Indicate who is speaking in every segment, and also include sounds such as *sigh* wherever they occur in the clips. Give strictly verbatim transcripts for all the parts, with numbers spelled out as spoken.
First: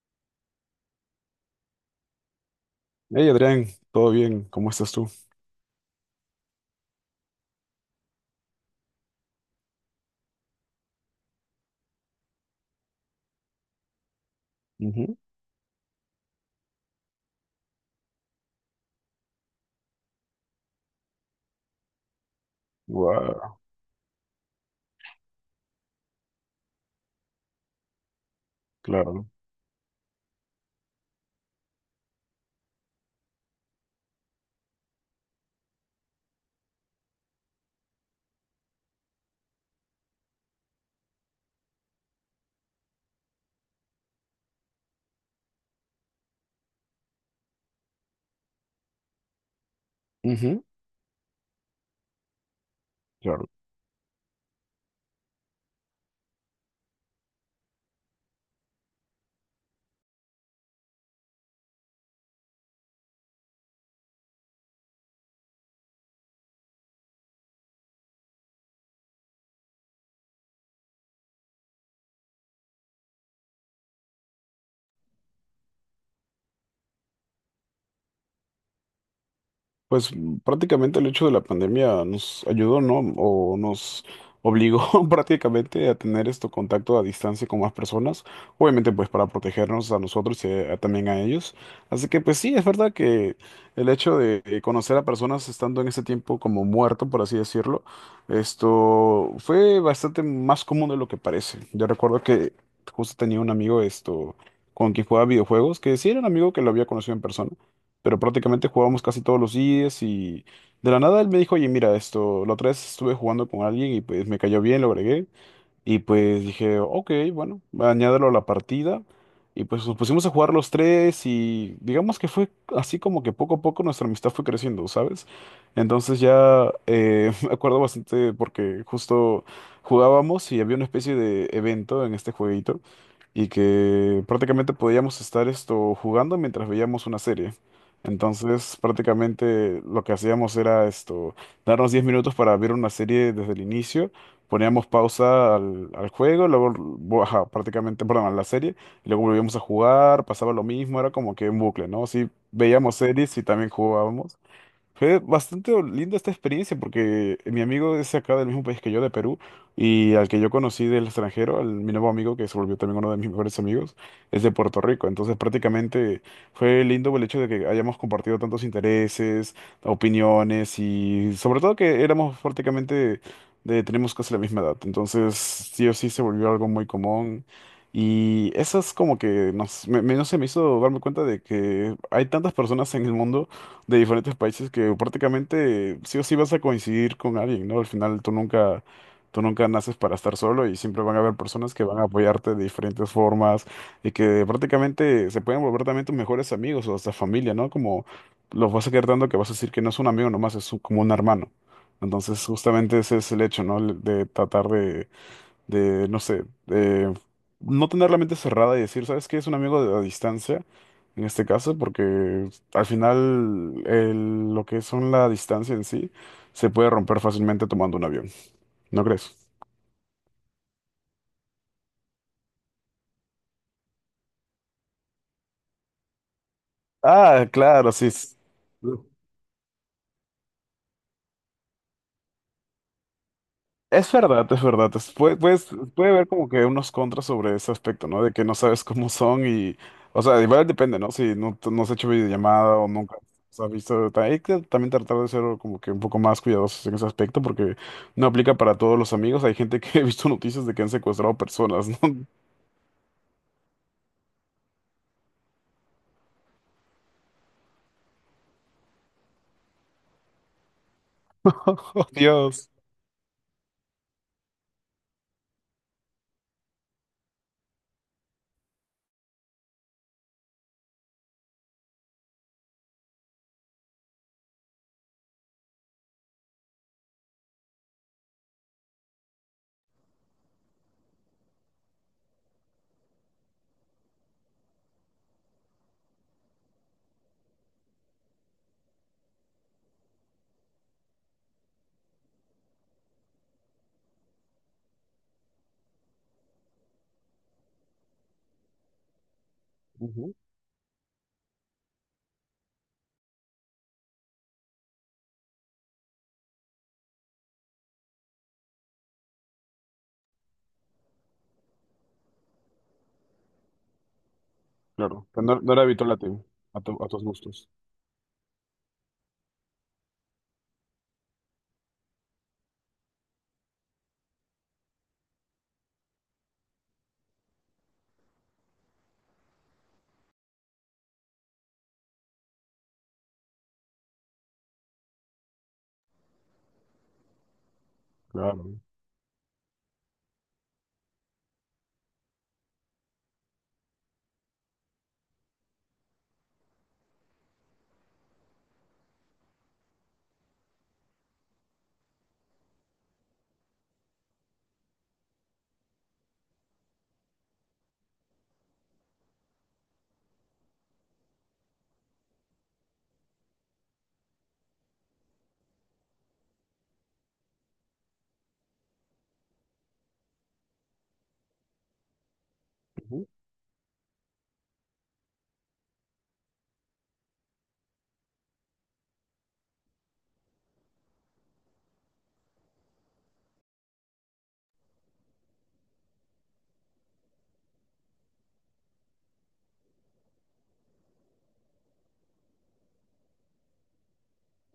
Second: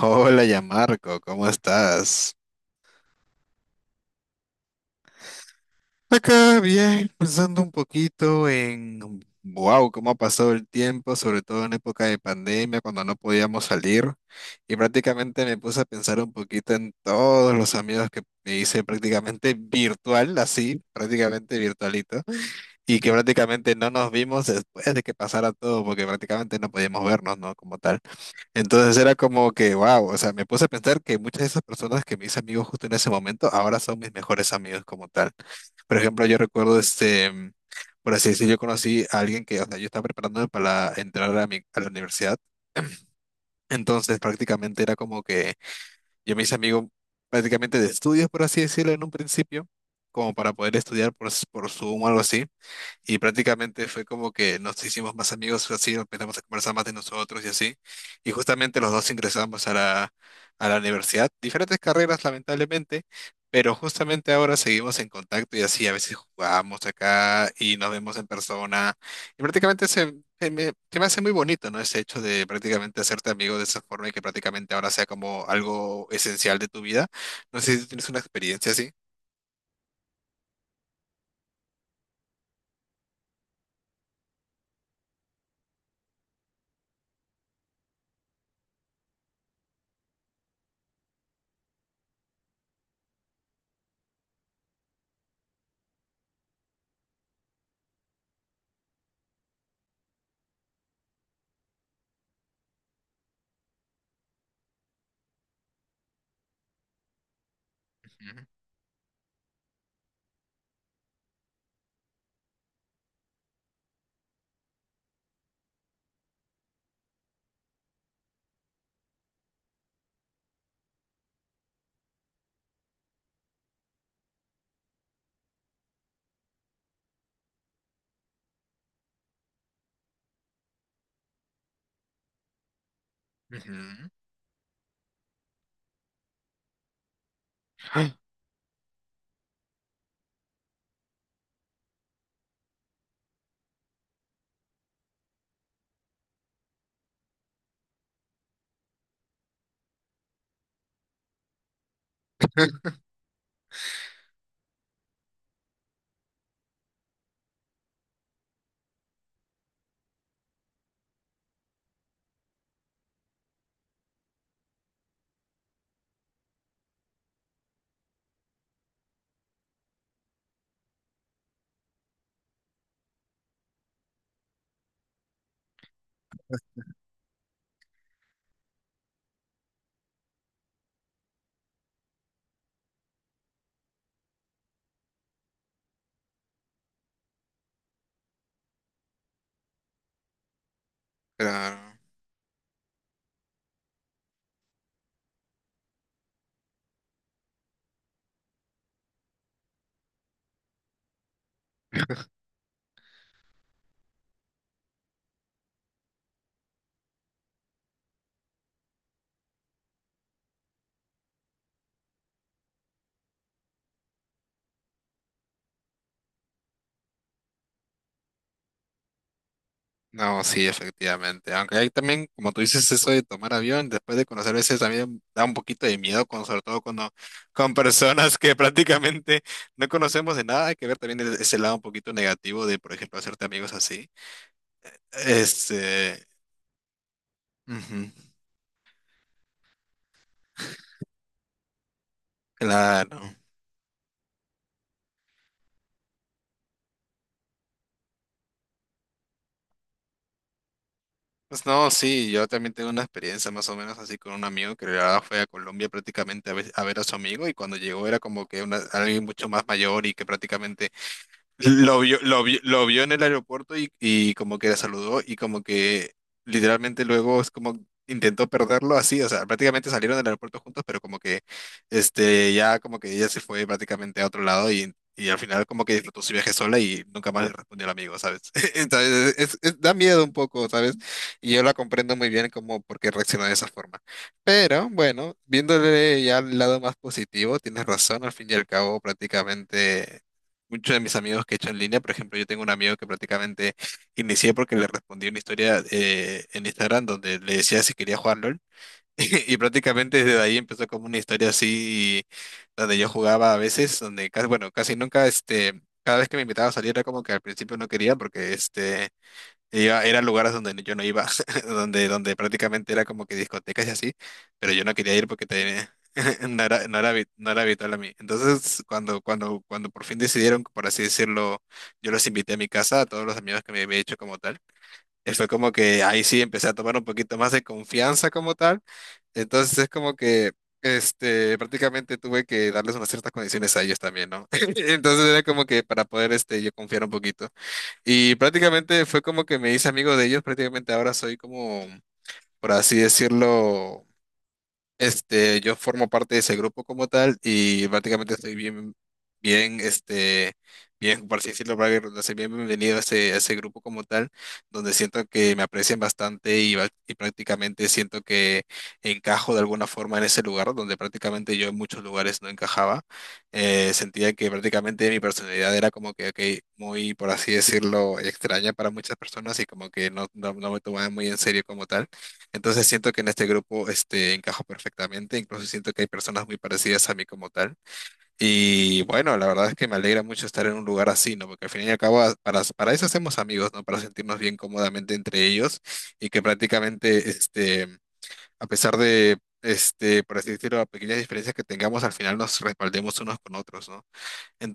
Speaker 1: Hola, ya Marco, ¿cómo estás?
Speaker 2: Hey Adrián, ¿todo bien? ¿Cómo estás tú?
Speaker 1: Acá bien, pensando un poquito en, wow, cómo ha pasado el tiempo, sobre todo en época de pandemia, cuando no podíamos salir. Y
Speaker 2: Ujú.
Speaker 1: prácticamente me puse a pensar un poquito en todos los amigos que me hice prácticamente virtual, así, prácticamente virtualito, y que
Speaker 2: Guau,
Speaker 1: prácticamente no nos vimos después de que pasara todo, porque prácticamente no podíamos vernos, ¿no? Como tal. Entonces era
Speaker 2: claro.
Speaker 1: como que, wow, o sea, me puse a pensar que muchas de esas personas que me hice amigos justo en ese momento, ahora son mis mejores amigos como tal. Por ejemplo, yo recuerdo, este, mm, por así decirlo, yo conocí a alguien que, o sea, yo estaba preparándome para entrar a, mi- a la universidad. Entonces prácticamente era como que yo me hice amigo prácticamente de estudios, por así decirlo, en un principio, como para
Speaker 2: Ujú,
Speaker 1: poder estudiar por, s- por Zoom o algo así. Y
Speaker 2: claro.
Speaker 1: prácticamente fue como que nos hicimos más amigos, así empezamos a conversar más de nosotros y así. Y justamente los dos ingresamos a la, a la universidad, diferentes carreras lamentablemente, pero justamente ahora seguimos en contacto y así a veces jugamos acá y nos vemos en persona. Y prácticamente se, se me, se me hace muy bonito, ¿no? Ese hecho de prácticamente hacerte amigo de esa forma y que prácticamente ahora sea como algo esencial de tu vida. No sé si tú tienes una experiencia así.
Speaker 2: Pues mm, prácticamente el hecho de la pandemia nos ayudó, ¿no? O nos obligó *laughs* prácticamente a tener esto contacto a distancia con más personas, obviamente pues para protegernos a nosotros y eh, también a ellos. Así que pues sí, es verdad que el hecho de eh, conocer a personas estando en ese tiempo como muerto, por así decirlo, esto fue bastante más común de lo que parece. Yo recuerdo que justo tenía un amigo esto con quien jugaba videojuegos, que sí era un amigo que lo había conocido en persona pero
Speaker 1: Ujú,
Speaker 2: prácticamente jugábamos casi todos los días y de la nada él me dijo, oye, mira, esto, la otra vez estuve jugando con alguien y pues me cayó bien, lo agregué. Y pues dije, ok, bueno, añádelo a la partida. Y pues nos pusimos a jugar los tres y digamos que fue así como que poco a poco nuestra amistad fue creciendo, ¿sabes? Entonces ya eh, *laughs* me acuerdo bastante porque justo jugábamos y había una especie de evento en este jueguito y que prácticamente podíamos estar esto jugando mientras veíamos una serie.
Speaker 1: ujú.
Speaker 2: Entonces, prácticamente lo que hacíamos era esto, darnos diez minutos para ver una serie desde el inicio poníamos pausa al, al juego, luego, vo- ajá, prácticamente, perdón, a la serie, y luego volvíamos a jugar, pasaba lo mismo, era como que un bucle, ¿no? Sí, veíamos series y también jugábamos. Fue bastante linda esta experiencia porque mi amigo es acá del mismo país que yo, de Perú, y al que yo conocí del extranjero, al, mi nuevo amigo, que se volvió también uno de mis mejores amigos, es de Puerto Rico. Entonces prácticamente fue lindo el hecho de que hayamos compartido tantos intereses, opiniones y sobre todo que éramos prácticamente de, tenemos casi la misma edad. Entonces sí o sí se volvió algo muy común. Y eso es como que nos, me, me- no sé, me hizo darme cuenta de que hay tantas personas en el mundo de diferentes países que prácticamente sí o sí vas a coincidir con alguien, ¿no? Al final tú nunca, tú nunca naces para estar solo y siempre van a haber personas que
Speaker 1: Claro.
Speaker 2: van a apoyarte de diferentes formas y que prácticamente se pueden volver también tus mejores amigos o hasta familia, ¿no? Como los vas a quedar tanto que vas a decir que no es un amigo nomás, es un- como un hermano. Entonces justamente ese es el hecho, ¿no? De tratar de de, no sé, de no tener la mente cerrada y decir, ¿sabes qué? Es un amigo de- a distancia, en este caso, porque al final el- lo que son la distancia en sí se puede romper fácilmente tomando un avión, ¿no crees?
Speaker 1: No, sí, efectivamente. Aunque hay también, como tú dices, eso de tomar avión, después de conocer a veces también da un poquito de miedo, con, sobre todo cuando,
Speaker 2: Ah,
Speaker 1: *laughs* con
Speaker 2: claro, sí.
Speaker 1: personas
Speaker 2: s-
Speaker 1: que prácticamente no conocemos de nada. Hay que ver también el- ese lado un poquito negativo de, por ejemplo, hacerte amigos así.
Speaker 2: Es verdad, es verdad. Es- puede, puedes- puede
Speaker 1: Este,
Speaker 2: haber como que unos contras sobre ese aspecto,
Speaker 1: ujú,
Speaker 2: ¿no? De que no sabes cómo son y, o sea, igual depende, ¿no? Si no, t- no has hecho videollamada o nunca
Speaker 1: claro.
Speaker 2: has visto, ta- hay que también tratar de ser como que un poco más cuidadosos en ese aspecto porque no aplica para todos los amigos. Hay gente que *laughs* he visto noticias de que han secuestrado
Speaker 1: Pues
Speaker 2: personas,
Speaker 1: no,
Speaker 2: ¿no?
Speaker 1: sí,
Speaker 2: *laughs*
Speaker 1: yo también tengo una experiencia más o menos así con un amigo que la verdad fue a Colombia prácticamente a ver, a ver a su amigo y cuando llegó era como que una, alguien mucho más mayor y que prácticamente lo
Speaker 2: ¡Oh,
Speaker 1: vio, lo vio,
Speaker 2: Dios!
Speaker 1: lo vio en el aeropuerto y, y como que la saludó y como que literalmente luego es como intentó perderlo así, o sea, prácticamente salieron del aeropuerto juntos, pero como que este ya como que ella se fue prácticamente a otro lado y, y al final como que disfrutó su viaje sola y nunca más le respondió al amigo, ¿sabes? *laughs* Entonces es- es- da miedo un poco, ¿sabes? Y yo la comprendo muy bien como por qué reaccionó de esa forma. Pero bueno, viéndole ya el lado más positivo, tienes razón, al fin y al cabo prácticamente... Muchos de mis amigos que he hecho en línea, por ejemplo, yo tengo un amigo que prácticamente inicié porque le respondí una historia eh, en Instagram donde le decía si quería jugar LOL. *laughs* Y prácticamente
Speaker 2: Ujú,
Speaker 1: desde ahí empezó como una historia así donde yo jugaba a veces, donde casi, bueno, casi nunca, este, cada vez que me invitaba a salir era como que al principio no quería porque este iba, eran lugares donde yo no iba, *laughs* donde, donde prácticamente era como que discotecas y así, pero yo no quería ir
Speaker 2: claro, que
Speaker 1: porque
Speaker 2: no, no era
Speaker 1: te-
Speaker 2: habitual a ti,
Speaker 1: *laughs* no
Speaker 2: a
Speaker 1: era, no
Speaker 2: tu- a
Speaker 1: era,
Speaker 2: tus
Speaker 1: habi- no era
Speaker 2: gustos.
Speaker 1: habitual a mí. Entonces, cuando, cuando, cuando por fin decidieron, por así decirlo, yo los invité a mi casa, a todos los amigos que me había hecho como tal, y fue como que ahí sí empecé a tomar un poquito más de confianza como tal. Entonces es como que... Este, prácticamente tuve que darles unas ciertas condiciones a ellos también, ¿no? *laughs* Entonces era como que para poder, este, yo confiar un poquito. Y
Speaker 2: Claro.
Speaker 1: prácticamente fue como que me hice amigo de ellos, prácticamente ahora soy como, por así decirlo, este, yo formo parte de ese grupo como tal y prácticamente estoy bien, bien, este, bien, por así decirlo, para que redundancia, bien bienvenido a ese, a ese grupo como tal, donde siento que me aprecian bastante y, va- y prácticamente siento que encajo de alguna forma en ese lugar, donde prácticamente yo en muchos lugares no encajaba. Eh, sentía que prácticamente mi personalidad era como que, ok, muy, por así decirlo, extraña para muchas personas y como que no, no, no me tomaban muy en serio como tal. Entonces siento que
Speaker 2: Ujú,
Speaker 1: en este grupo este, encajo perfectamente, incluso siento que hay personas muy parecidas a mí como tal. Y bueno, la verdad es que me alegra mucho estar en un lugar así, ¿no? Porque al fin y al cabo, a- para, para eso hacemos amigos, ¿no? Para sentirnos bien cómodamente entre ellos y que prácticamente, este, a pesar de, este, por así decirlo, pequeñas diferencias que tengamos, al final nos respaldemos unos con otros, ¿no?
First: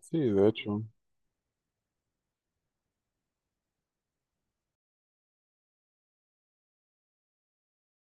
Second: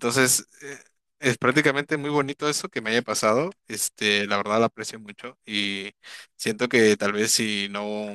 Speaker 2: sí, de
Speaker 1: eh,
Speaker 2: hecho.
Speaker 1: es prácticamente muy bonito eso que me haya pasado. Este, la verdad la aprecio mucho y siento que tal vez si no,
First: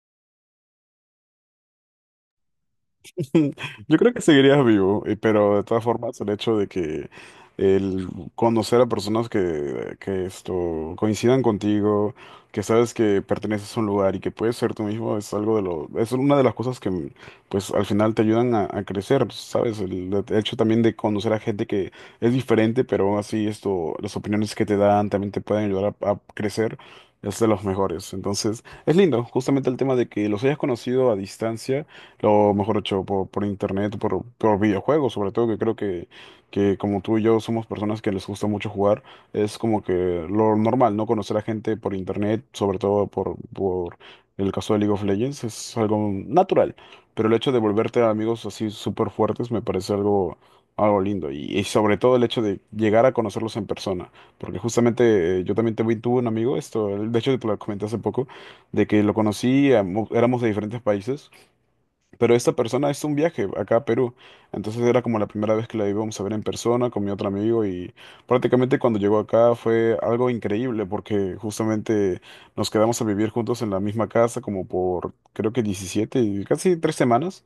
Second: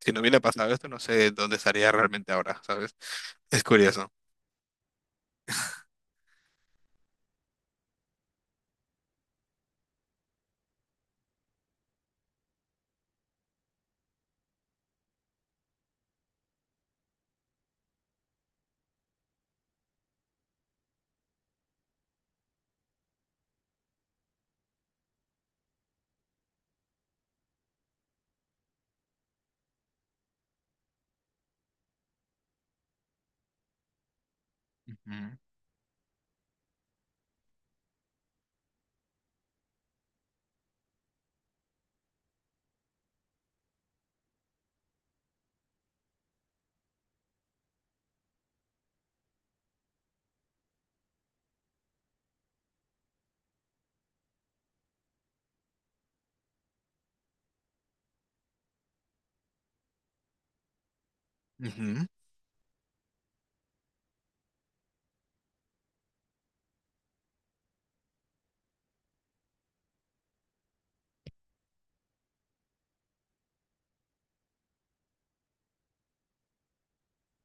Speaker 1: si no hubiera pasado esto, no sé dónde estaría realmente ahora, ¿sabes?
Speaker 2: *laughs*
Speaker 1: Es
Speaker 2: Yo creo
Speaker 1: curioso.
Speaker 2: que seguirías vivo, eh, pero de todas formas el hecho de que el conocer a personas que, que esto coincidan contigo, que sabes que perteneces a un lugar y que puedes ser tú mismo es algo de lo, es una de las cosas que mm, pues al final te ayudan a, a crecer, ¿sabes? El, el hecho también de conocer a gente que es diferente, pero aún así esto, las opiniones que te dan también te pueden ayudar a, a crecer, es de los mejores. Entonces, es lindo, justamente el tema de que los hayas conocido a distancia lo mejor hecho por, por internet, por, por videojuegos, sobre todo que creo que, que como tú y yo somos personas que les gusta mucho jugar, es como que lo normal, ¿no? Conocer a gente por internet, sobre todo por, por el caso de League of Legends, es algo natural, pero el hecho de volverte amigos así súper fuertes me parece algo... Algo lindo y, y sobre todo el hecho de llegar a conocerlos en persona, porque justamente eh, yo también tuve, tuve un amigo, esto, de hecho te lo comenté hace poco, de que lo conocí, amo- éramos de diferentes países
Speaker 1: Ujú.
Speaker 2: pero esta persona hizo un viaje acá a Perú. Entonces era como la primera vez que la íbamos a ver en persona con mi otro amigo y prácticamente cuando llegó acá fue algo increíble porque justamente nos quedamos a vivir juntos en la misma casa como por creo que diecisiete y casi tres semanas.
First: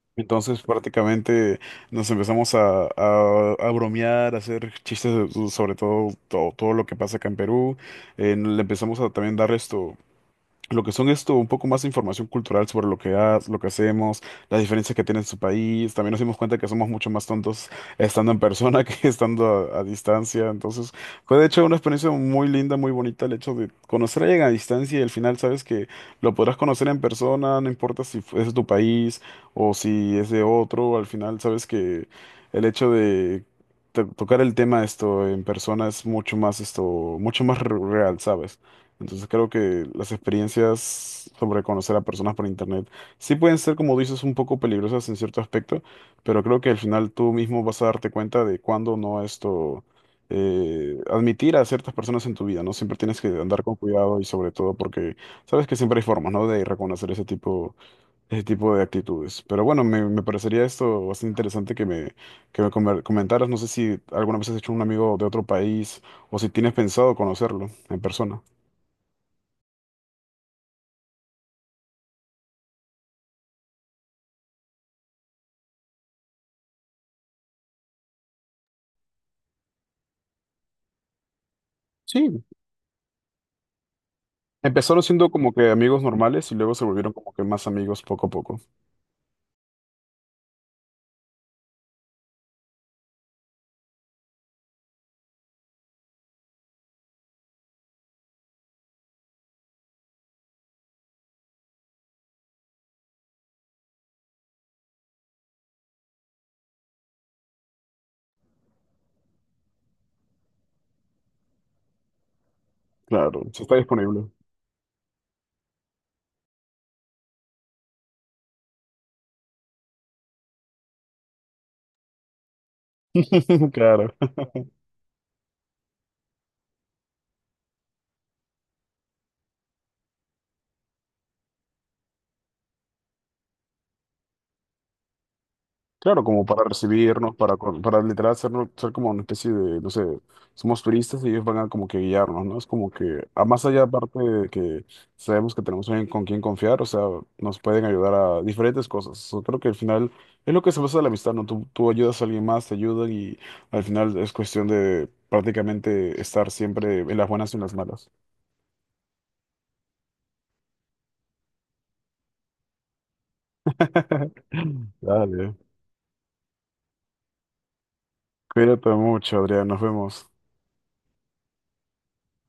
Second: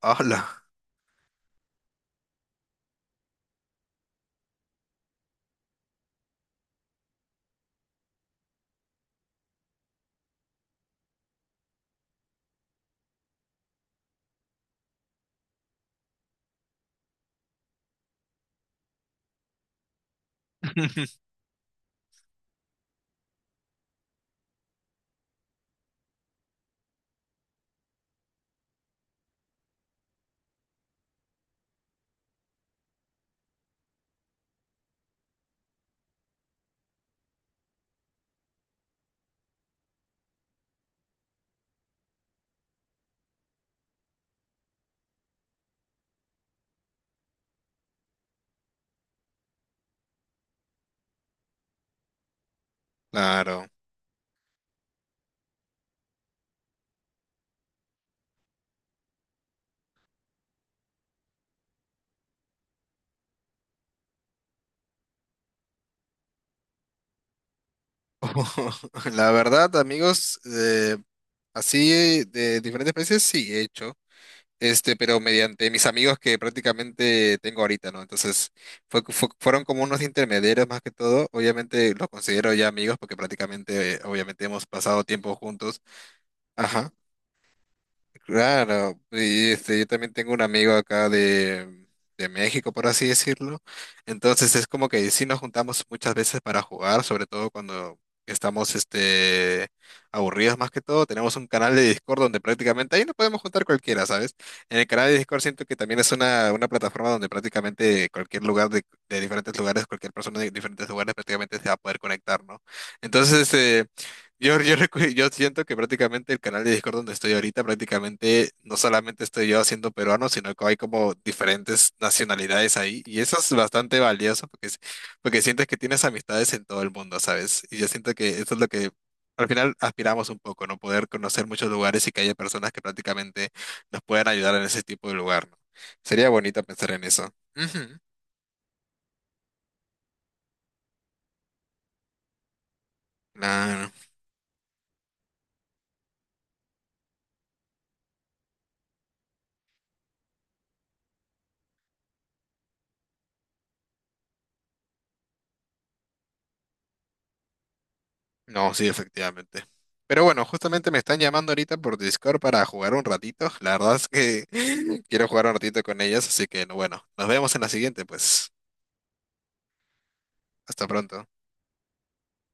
Speaker 1: Hola.
Speaker 2: Entonces prácticamente nos empezamos a, a- a bromear, a hacer chistes so- sobre todo, todo, todo lo que pasa acá en Perú. Eh, le empezamos a también dar esto lo que son esto, un poco más de información cultural sobre lo que ha- lo que hacemos, las diferencias que tiene en su país. También nos dimos cuenta que somos mucho más tontos estando en persona *laughs* que estando a, a distancia. Entonces,
Speaker 1: *laughs*
Speaker 2: fue de hecho una experiencia muy linda, muy bonita el hecho de conocer a alguien a distancia y al final sabes que lo podrás conocer en persona, no importa si fu- es de tu país o si es de otro, al final sabes que el hecho de to- tocar el tema esto en persona es mucho más esto, mucho más re- real, ¿sabes? Entonces creo que las experiencias sobre conocer a personas por internet sí pueden ser, como dices, un poco peligrosas en cierto aspecto, pero creo que al final tú mismo vas a darte cuenta de cuándo no esto eh, admitir a ciertas personas en tu vida, ¿no? Siempre tienes que andar
Speaker 1: Claro.
Speaker 2: con cuidado y sobre todo porque sabes que siempre hay formas, ¿no? De reconocer ese tipo, ese tipo de actitudes. Pero bueno, me, me parecería esto bastante interesante que me, que me comer- comentaras. No sé si alguna vez has hecho un amigo de otro país o si tienes pensado conocerlo en persona.
Speaker 1: *laughs* La verdad, amigos, eh, así de diferentes países sí he hecho. Este, pero mediante mis amigos que prácticamente tengo ahorita, ¿no? Entonces, fue, fue- fueron como unos intermediarios más que todo. Obviamente los
Speaker 2: Sí.
Speaker 1: considero ya amigos porque prácticamente, eh, obviamente hemos
Speaker 2: Empezaron
Speaker 1: pasado
Speaker 2: siendo
Speaker 1: tiempo
Speaker 2: como que
Speaker 1: juntos.
Speaker 2: amigos normales y luego se
Speaker 1: Ajá.
Speaker 2: volvieron como que más amigos poco a poco.
Speaker 1: Claro, y este, yo también tengo un amigo acá de, de México, por así decirlo. Entonces es como que sí nos juntamos muchas veces para jugar, sobre todo cuando estamos este, aburridos más que todo. Tenemos un canal de Discord donde prácticamente ahí nos podemos juntar cualquiera, ¿sabes? En el canal de Discord siento que también es una, una plataforma donde prácticamente cualquier lugar de, de diferentes lugares, cualquier persona de diferentes lugares prácticamente se va a poder conectar, ¿no? Entonces,
Speaker 2: Claro, si está
Speaker 1: este...
Speaker 2: disponible.
Speaker 1: Yo, yo, recu- yo siento que prácticamente el canal de Discord donde estoy ahorita, prácticamente no solamente estoy yo haciendo peruano, sino que hay como diferentes nacionalidades ahí. Y eso es
Speaker 2: *laughs*
Speaker 1: bastante
Speaker 2: Claro.
Speaker 1: valioso porque, es- porque sientes que tienes amistades en todo el mundo, ¿sabes? Y yo siento que eso es lo que al final aspiramos un poco, ¿no? Poder conocer muchos lugares y que haya personas que prácticamente nos puedan ayudar en ese tipo de lugar, ¿no?
Speaker 2: Claro,
Speaker 1: Sería
Speaker 2: como
Speaker 1: bonito
Speaker 2: para
Speaker 1: pensar en eso.
Speaker 2: recibirnos, para, con-
Speaker 1: Ujú.
Speaker 2: para literal hacernos- ser, como una especie de, no sé, somos turistas y ellos van a como que guiarnos, ¿no? Es como que, a más allá
Speaker 1: Claro.
Speaker 2: aparte de que sabemos que tenemos alguien con quien confiar, o sea, nos pueden ayudar a diferentes cosas. Yo creo que al final es lo que se basa en la amistad, ¿no? Tú, tú ayudas a alguien más, te ayudan y al final es cuestión de prácticamente estar siempre en las buenas y en las malas.
Speaker 1: No, sí, efectivamente. Pero bueno, justamente me están llamando ahorita por Discord para jugar un ratito. La verdad es que
Speaker 2: *laughs*
Speaker 1: *laughs* quiero jugar un
Speaker 2: Dale.
Speaker 1: ratito con ellas, así que no, bueno, nos vemos en la siguiente, pues.
Speaker 2: Cuídate mucho, Adrián. Nos vemos.
Speaker 1: Hasta pronto.